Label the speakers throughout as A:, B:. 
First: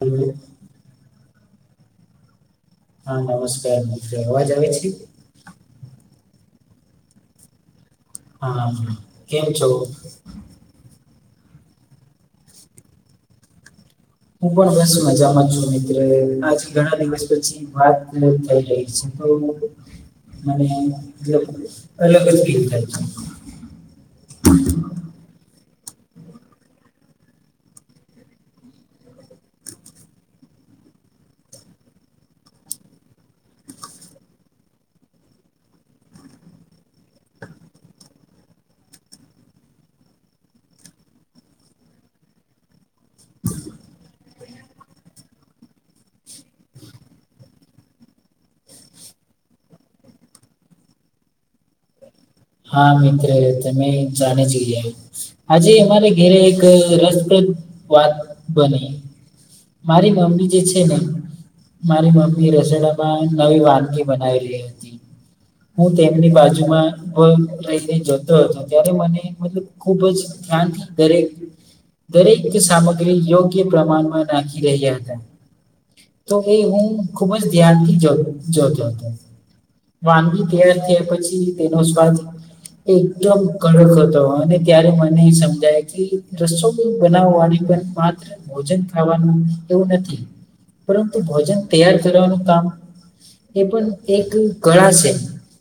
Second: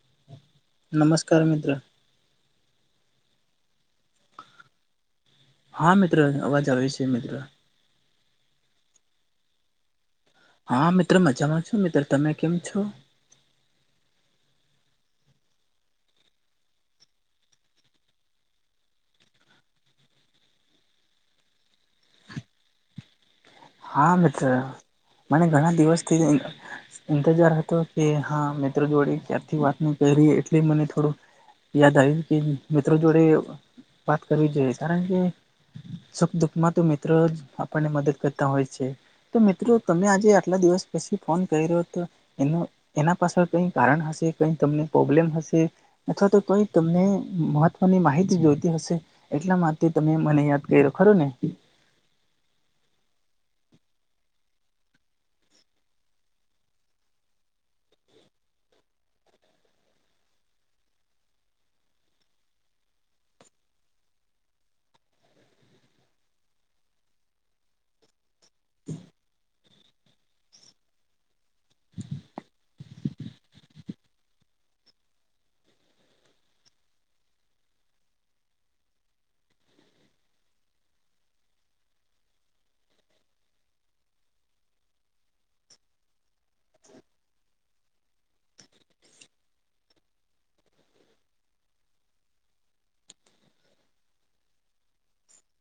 A: હમ.
B: નમસ્કાર મિત્રો.
A: હા નમસ્કાર મિત્રો અવાજ આવે છે.
B: હા મિત્ર અવાજ આવે છે મિત્ર.
A: હા હ કેમ છો.
B: હા મિત્રો મજામાં છો મિત્ર તમે કેમ છો.
A: હું પણ બસ મજામાં છું મિત્ર આજ ઘણા દિવસ પછી. વાત કર થઈ રહી છે તો. [unintelligible] અલગ ફીલ થાય છે
B: હા મિત્ર મને ઘણા દિવસથી. ઇંતજાર હતો કે હા મિત્રો જોડે ક્યારથી વાત ન કરી એટલે મને થોડું. યાદ આવ્યું કે મિત્રો જોડે. વાત કરવી જોઈએ કારણ કે સુખ દુઃખમાં તો મિત્ર જ આપણને મદદ કરતા હોય છે તો મિત્રો તમે આજે આટલા દિવસ પછી ફોન કર રહ્યો તો.. એનું એના પાછળ કઈ કારણ હશે કઈ તમને કય પ્રોબ્લેમ હશે. અથવા તો કોઈ તમને મહત્વની માહિતી જોઈતી હશે. એટલા માટે તમે મને યાદ કર્યો ખરું ને.
A: હા મિત્ર તમે જાણે જ ગીયા. આજે અમારા ઘેરે એક રસપ્રદ વાત બને. મારી મમ્મી જે છે ને મારી મમ્મી રસોડામાં નવી વાનગી બનાવેલી હતી. હું તેમની બાજુમાં. રહીને જતો ત્યારે મને મતલબ [unintelligible] ખુબ જ દરેક. દરેક સામગ્રી યોગ્ય પ્રમાણમાં નાખી રહ્યા હતા. તો એ હું ખુબ જ ધ્યાન થી જો જોતો હતો. વાનગી તૈયાર થયા પછી તેનો સ્વાદ. એકદમ કડક હતો અને ત્યારે મને એ સમજાય કે રસોઈ બનાવવા વાળી પણ. માત્ર ભોજન ખાવાનું એવું નથી. પરંતુ ભોજન તૈયાર કરવાનું કામ. એ પણ એક કળા છે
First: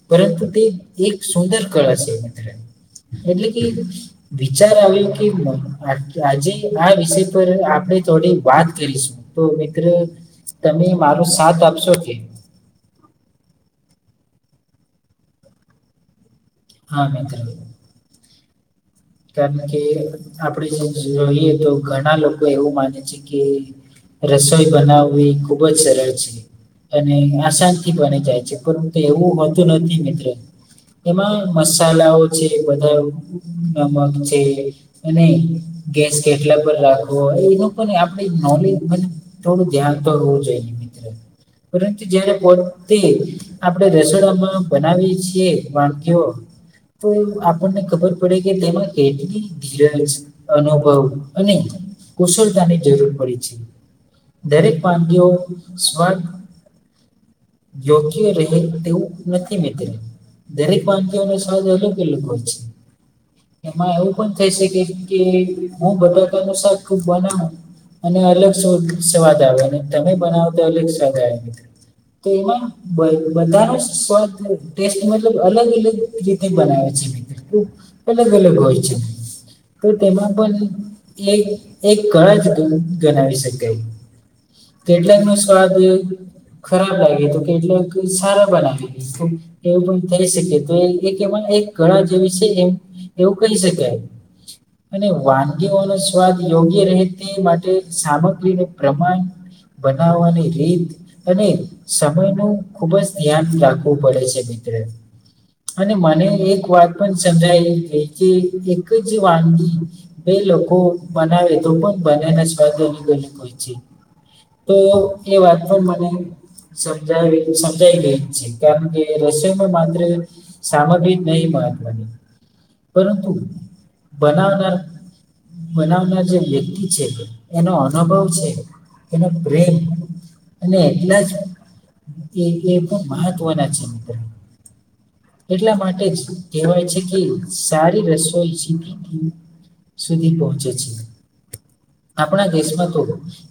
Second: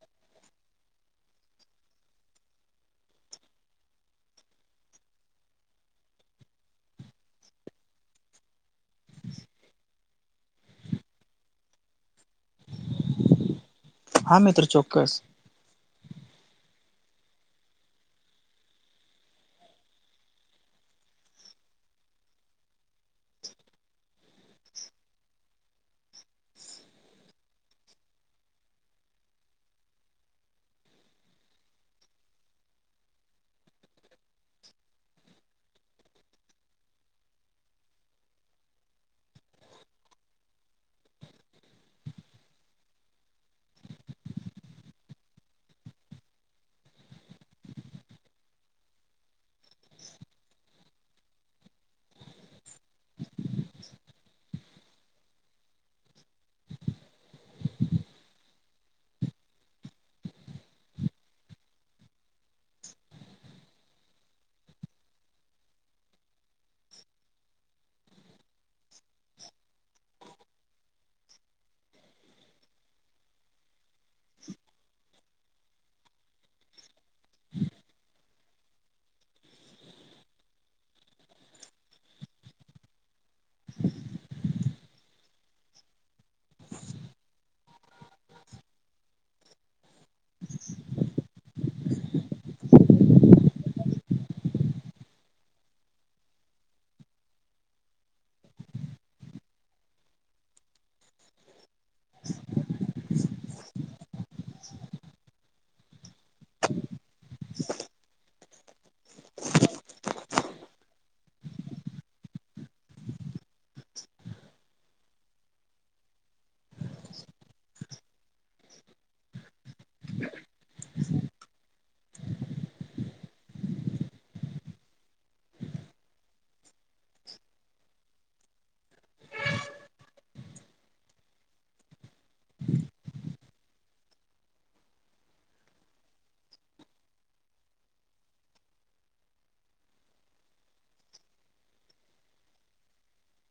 A: પરંતુ તે. એક સુંદર કળા છે [unintelligible] એટલે કે. વિચાર આવ્યો કે આ આજે આ વિષય પર આપણેે થોડી વાત કરીશું. તો મિત્ર તમે મારો સાથ આપશો કે.
B: હા મિત્ર ચોક્કસ.
A: હા મિત્ર કારણ કે આપડે જે જોઈએ તો ઘણા લોકો એવું માને છે કે. રસોઈ બનાવવી ખુબ જ સરળ છે.. અને આશાન થી બની જાય છે પરંતુ એવું હોતું નથી મિત્ર. એમાં મસાલાઓ છે બધા નમક છે. અને ગેસ કેટલા પર રાખવો એનો પણ આપણે નોલેજ મ. થોડું ધ્યાન તો હોવું જોઈએ મિત્ર પરંતુ જયારે પોતે. આપણેે રસોડામાં બનાવીએ છીએ વાનગીઓ તો એ આપણને ખબર પડે. કે તેમાં કેટલી ધીરજ અનુભવ અને. કુશળતાની જરૂર પડી છે. દરેક વાનગીઓ સ્વચ્છ. યોગ્ય રહે તેવું નથી મિત્ર. દરેક વાનગીઓનો સ્વાદ અલગ અલગ હોય છે. એમાં એવું પણ થઈ શકે છે કે, હું બટાકાનું શાક ખૂબ બનાવું અને અલગ શ-સ્વાદ આવે અને તમે બનાવો તો અલગ સ્વાદ આવે મિત્ર. તો એમાં બ-બધાનો સ્વાદ ટેસ્ટ મતલબ અલગ અલગ રીતે બનાવે છે. એટલું અલગ અલગ હોય છે. તો તેમાં પણ એક એક કળા જ તો ગણાવી શકાય. કેટલાકનો સ્વાદ ખરાબ લાગે તો કેટલાક સારા બનાવે એવું પણ થઈ શકે તો એક એમાં એક કળા જેવી છે એમ એવું કહી શકાય. અને વાનગીઓનો સ્વાદ યોગ્ય રહે તે માટે સામગ્રીનું પ્રમાણ બનાવવાની રીત અને સમયનું ખુબ જ ધ્યાન રાખવું પડે છે મિત્ર. અને મને એક વાત પણ સમજાય ગઈ કે, એક જ વાનગી બે લોકો બનાવે તો પણ બનેના સ્વાદ અલગ અલગ હોય છે. તો એ વાતનો મને સમજાવી સમજાઈ ગઈ છે, કારણ કે રસોઈમાં માત્ર સામગ્રી નહી મહત્વની. પરંતુ બનાવનાર બનાવનાર જે વ્યક્તિ છે એનો અનુભવ છે. એનો પ્રેમ અને એટલે જ એ એ બહું મહત્વના છે મિત્ર. એટલા માટે જ કહેવાય છે કે એ સારી રસોઈ સુધી સુધી પહોંચે છે. આપણા દેશમાં તો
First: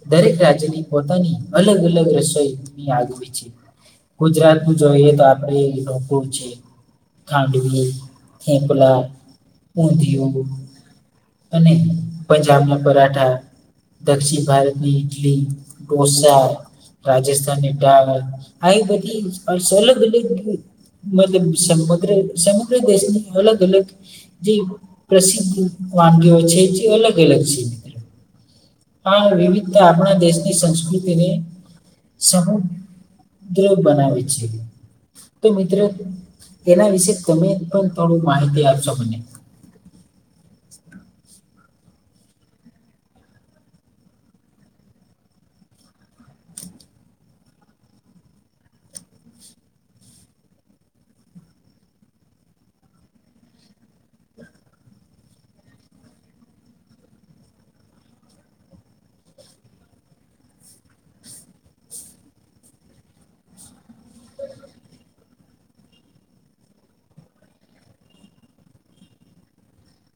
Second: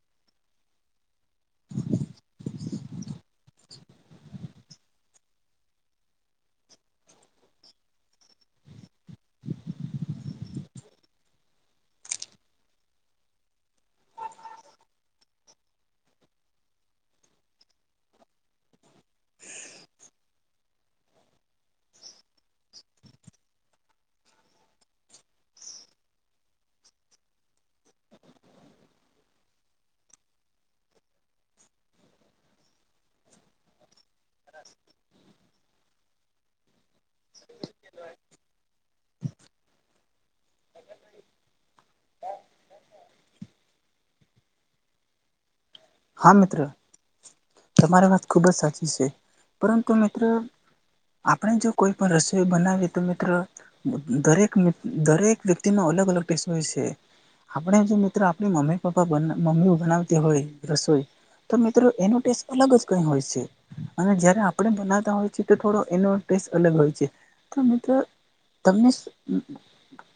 A: દરેક રાજ્યની પોતાની અલગ અલગ રસોઈ ની યાદ હોય છે. ગુજરાતનું જોઈએ તો આપડે એનો હોય છે ખાડવી, થેપલા, ઉંધિયું અને પંજાબના પરાઠા દક્ષિણ ભારતની ઇડલી, ઢોસા રાજસ્થાનની દાળ આવી બ [unintelligible] મતલબ સમુદ્ર સમગ્ર દેશની અલગ-અલગ જે પ્રસિદ્ધ વાનગીઓ છે, જે અલગ-અલગ છે. આ વિવિધતા આપણા દેશની સંસ્કૃતિને સમ દ્ર બનાવે છે, તો મિત્ર એના વિશે તમે પણ થોડી માહિતી આ આપશો મને?
B: હા મિત્ર, તમારી વાત ખુબ જ સાચી છે, પરંતુ મિત્ર આપણે જો કોઈ પણ રસોઈ બનાવીએ તો મિત્ર દરેક દરેક વ્યક્તિનો અલગ-અલગ ટેસ્ટ હોય છે. આપણે જો મિત્ર આપણી મમ્મી-પપ્પા બને મમ્મી બનાવતી હોય રસોઈ તો મિત્ર એનો ટેસ્ટ અલગ જ કઈ હોય છે. અને જયારે આપણે બનાવતા હોય છે, એ તો થોડો એનો ટેસ્ટ અલગ હોય છે. તો મિત્ર તમને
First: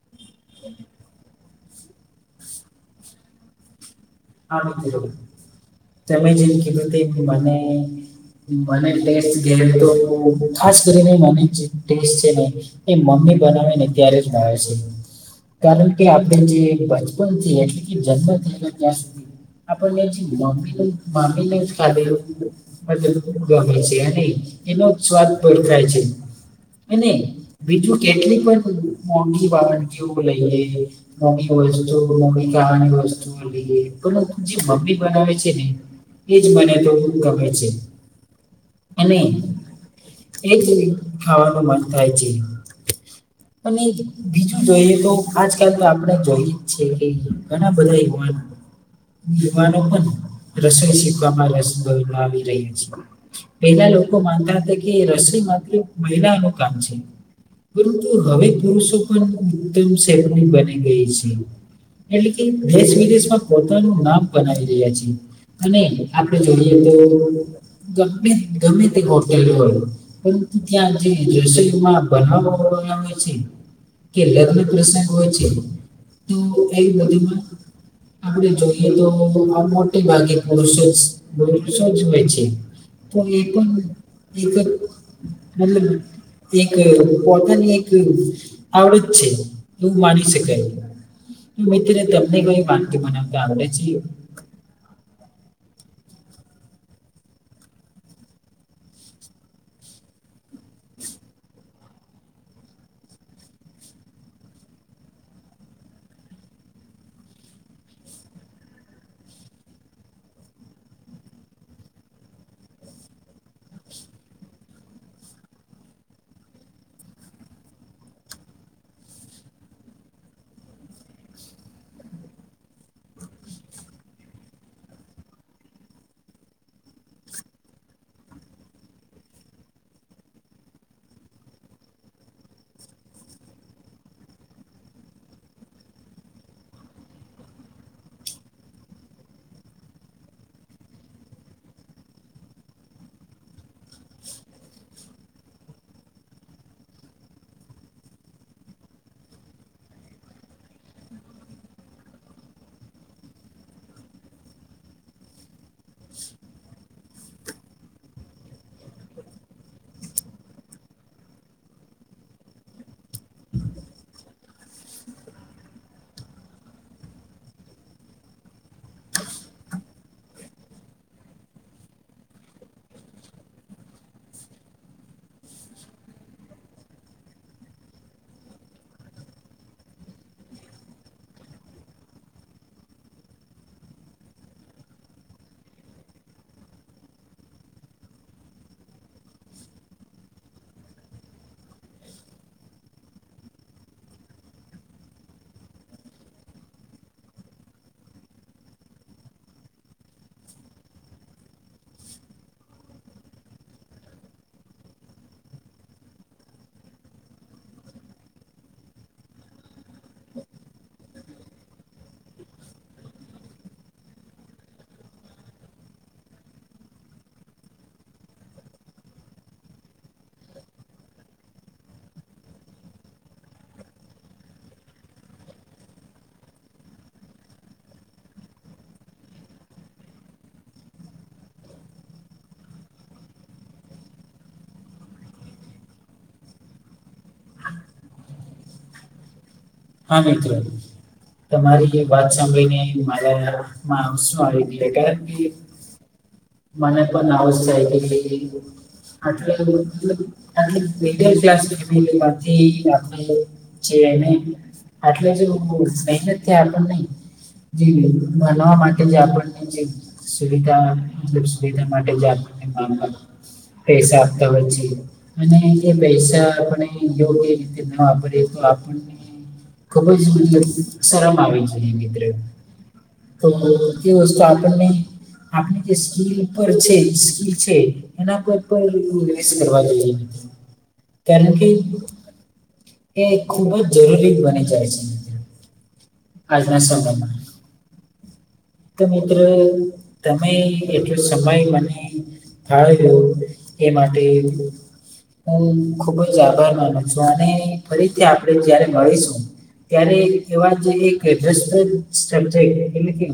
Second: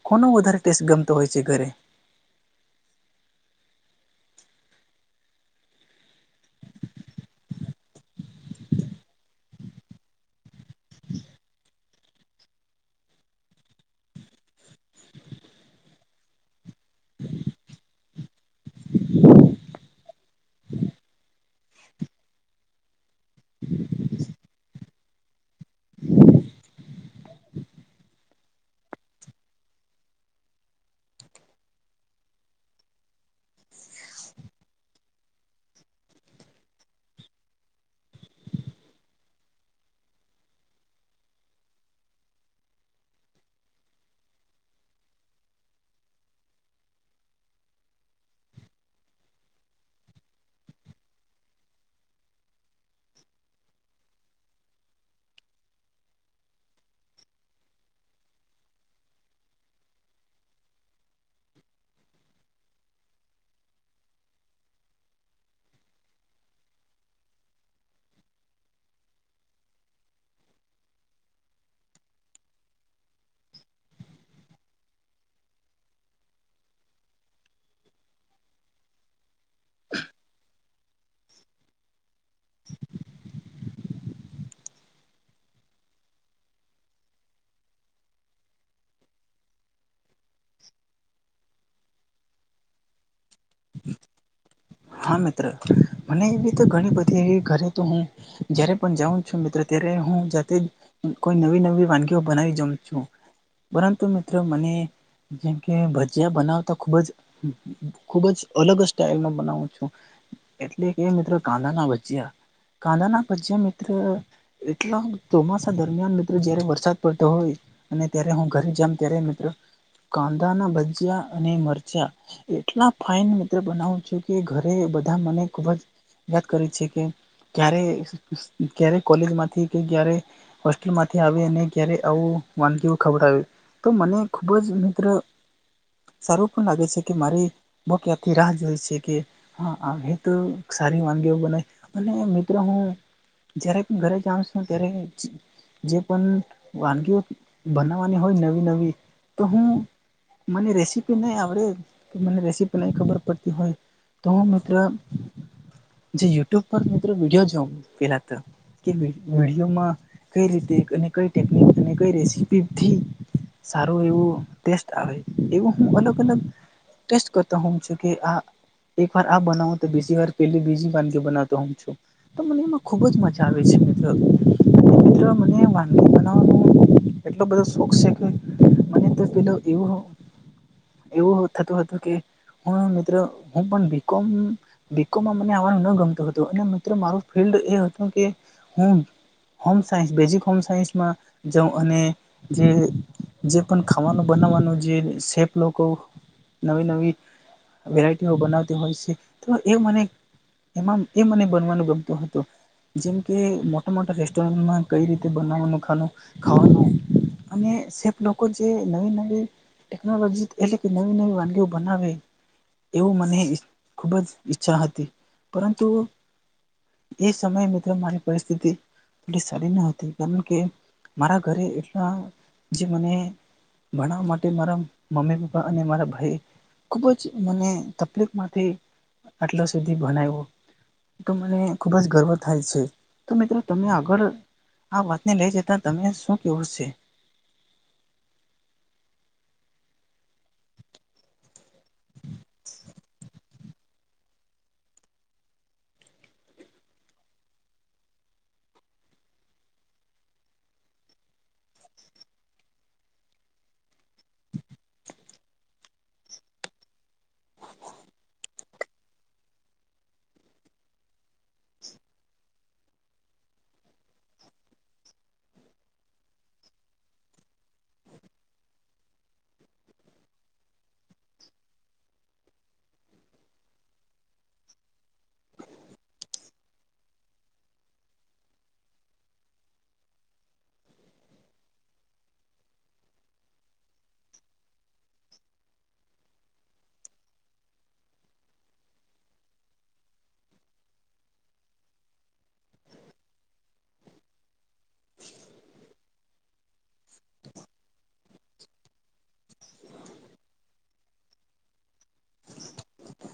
B: કોનો વધારે ટેસ્ટ ગમતો હોય છે ઘરે?
A: હા મિત્ર, તમે જેમ કીધું એમ મને મને ટેસ્ટ ગમે તો, ખાસ કરીને મને ટેસ્ટ છે ને. એ મમ્મી બનાવે ને, ત્યારે જ મા આવે છે. કારણ કે આપણે જે બચપનથી એટલે કે, જન્મ થયેલા ત્યાંથી આપણને મમી મામીને ખાે [unintelligible] મ ગમે છે, અને એનો જ સ્વાદ પણ થાય છે, અને. કેટલીક પણ વાણ કેવું લઈએ. મો વસ્તુ મો કની વસ્તુ લઈ, જે મમ્મી બનાવે છે ને. એજ મને તો ગમે છે. અને એ જ ખાવાનું મન થાય છે. [unintelligible] અને બીજું જોઈએ તો, આજકાલ તો આપણેે જોઈએ જ છે, કે ઘણા બધા બ [unintelligible] યુવાનો પણ રસોઈ શીખવામાં, રશ માં આવી રહ્યા છે. પેલા લોકો માનતા હતા કે, રસોઈ માત્ર મહિલા નું કામ છે. પરંતુ હવે પુરુષો પણ એકદમ સેફ બની ગઈ છે. કારણ કે એ જ. વિદેશમાં પોતાનું નામ બનાવી રહ્યા છે, અને આપણે જોઈએ તો. ગમે, ગમે તે હોટેલ હો. પરંતુ ત્યાં જે રસોઈમાં બનાવ હોય છે.. કે લગ્ન પ્રસંગ હોય છે, તો એ બધુમાં. આપણે જોઈએ તો, મોટે ભાગે પુરુષો જ પરુષો જ હોય છે. એક હ પણ [unintelligible] એક પોતાની એક આવડત છે, એ માની તો મિત્ર, તમને કઈ વાનગી બનાવતા આવડે છે.
B: હા, મિત્ર મને એવી રીતે ઘણી બધી એવી ઘરે તો હું જયારે પણ જાઉં છું, મિત્રો ત્યારે હું જાતે જ કોઈ નવી-નવી વાનગીઓ બનાવી જોમ છું, પરંતુ મિત્રો મને જેમ કે, ભજીયા બનાવતા, ખુબ જ, ખુબ જ અલગ સ્ટાઈલમાં. બનાવું છું, એટલે કે મિત્રો કાંદા ના ભજીયા. કાંદના ભજ્યા મિત્ર. એટલા ચોમાસા દરમિયાન મિત્રો, જ્યારે વરસાદ પડતો હોય.. અને ત્યારે હું ઘરે જ હોઉં, ત્યારે મિત્રો.... કાંદાના ભજિયા અને મરચાં એટલા ફાઈન, મિત્ર, બનાવું છું. કે ઘરે બધા મને ખૂબ જ યાદ કરે છે કે... ક્યારે ક્યારે કોલેજમાંથી કે, ક્યારે... હોસ્ટેલમાંથી આવીને ક્યારે આવું વાનગી ખવડાવું... તો મને ખૂબ જ, મિત્ર... સારું પણ લાગે છે કે મારી મા ક્યાંથી રાહ જોઈ છે. કે હા, તો સારી વાનગીઓ બનાવાય અને મિત્રો, હું... જ્યારે ઘરે જાઉં છું ત્યારે... જે પણ વાનગીઓ બનાવવાની હોય, નવી નવી, તો હું... મને રેસીપી નહીં આવડે કે મને રેસીપી નહીં ખબર પડતી હોય. તો મિત્ર, જે યુટ્યુબ પર મિત્ર વિડિયો જોમ પેલા ત. કે વીડિયોમાં કઈ રીતે અને કઈ ટેકનિક અને કઈ રેસીપી થી.. સારું એવું ટેસ્ટ આવે એવું અલગ અલગ... ટેસ્ટ કરતો હોઉં છું કે આ એક વાર આ બનાવું તો બીજી વાર પેલી બીજી વાનગીઓ બનાવતો હોઉં છું. તો મને એમાં ખૂબ જ મજા આવે છે મિત્ર. મિત્ર, મને વાનગી બનાવવાનો એટલો બધો શોખ છે કે મને તો પેલો એવો એવું થતું હતું કે હું મિત્ર હું પણ બી. કોમ બી. કોમમાં મને આવવાનું ન ગમતું હતું અને મિત્ર મારું ફિલ્ડ એ હતું કે હું હોમ સાયન્સ બેઝિક હોમ સાયન્સમાં જાઉં અને જે જે પણ ખાવાનું બનાવવાનું જે શેફ લોકો નવી નવી વેરાયટીઓ બનાવતી હોય છે. તો એ મને એમાં એ મને બનાવવાનું ગમતું હતું. જેમ કે મોટા મોટા રેસ્ટોરન્ટમાં કેઇ રીતે બનાવાનું ખાવાનું. ખાવાનું અને શેફ લોકો જે નવી નવી ટેકનોલોજીથી એટલે કે નવી નવી વાનગીઓ બનાવે એવું મને ખૂબ જ ઈચ્છા હતી. પરંતુ એ સમયે મિત્ર મારી પરિસ્થિતિ એટલી સારી ન હતી કારણ કે મારા ઘરે એટલા જે મને ભણવા માટે મારા મમ્મી-પપ્પા અને મારા ભાઈ ખૂબ જ મને તકલીફમાંથી આટલા સુધી ભણાયવુ. તો મને ખૂબ જ ગર્વ થાય છે. તો મિત્રો તમે આગળ આ વાતને લઈ જતા તમને શું કહેવું છે?
A: હા મિત્ર, તમારી વાત સાંભળીને મારા મા આંસુ આવી ગિયા. કારણ કે મને પણ આવું જ થાય કે [inaudible] જે નહીં એટલે જે [unintelligible] વાપરવા માટે આપણને જે સુવિધા સુવિધા માટે આપને કામ લાગે. પૈસા આપતા હોય છે. અને જે પૈસા આપણે યોગ્ય રીતે ન વાપરીએ તો આપણે ખૂબ જ મને શરમ આવે છે મિત્ર. તો [unintelligible] વસ્તુ આપણને આપણી જે સ્કિલ પર છે. સ્કિલ છે એના કોય પર [unintelligible] કરવા જોઈએ. કારણ કે એ ખુબ જ જરૂરી બની જાય છે. આજના સમયમાં. તો મિત્રો તમે એટલો સમય મને ફાળવ્યો એ માટે હું ખુબ જ આભાર માનો છું અને ફરીથી આપણે જયારે મળીશું ત્યારે એવા જે એક રસપ્રદ સમજાય એટલે કે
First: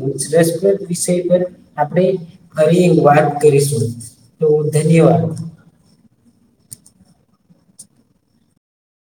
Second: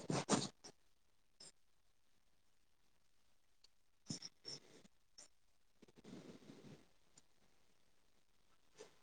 A: રસપ્રદ વિષય પર આપણે હવે વાત કરીશું, તો ધન્યવાદ.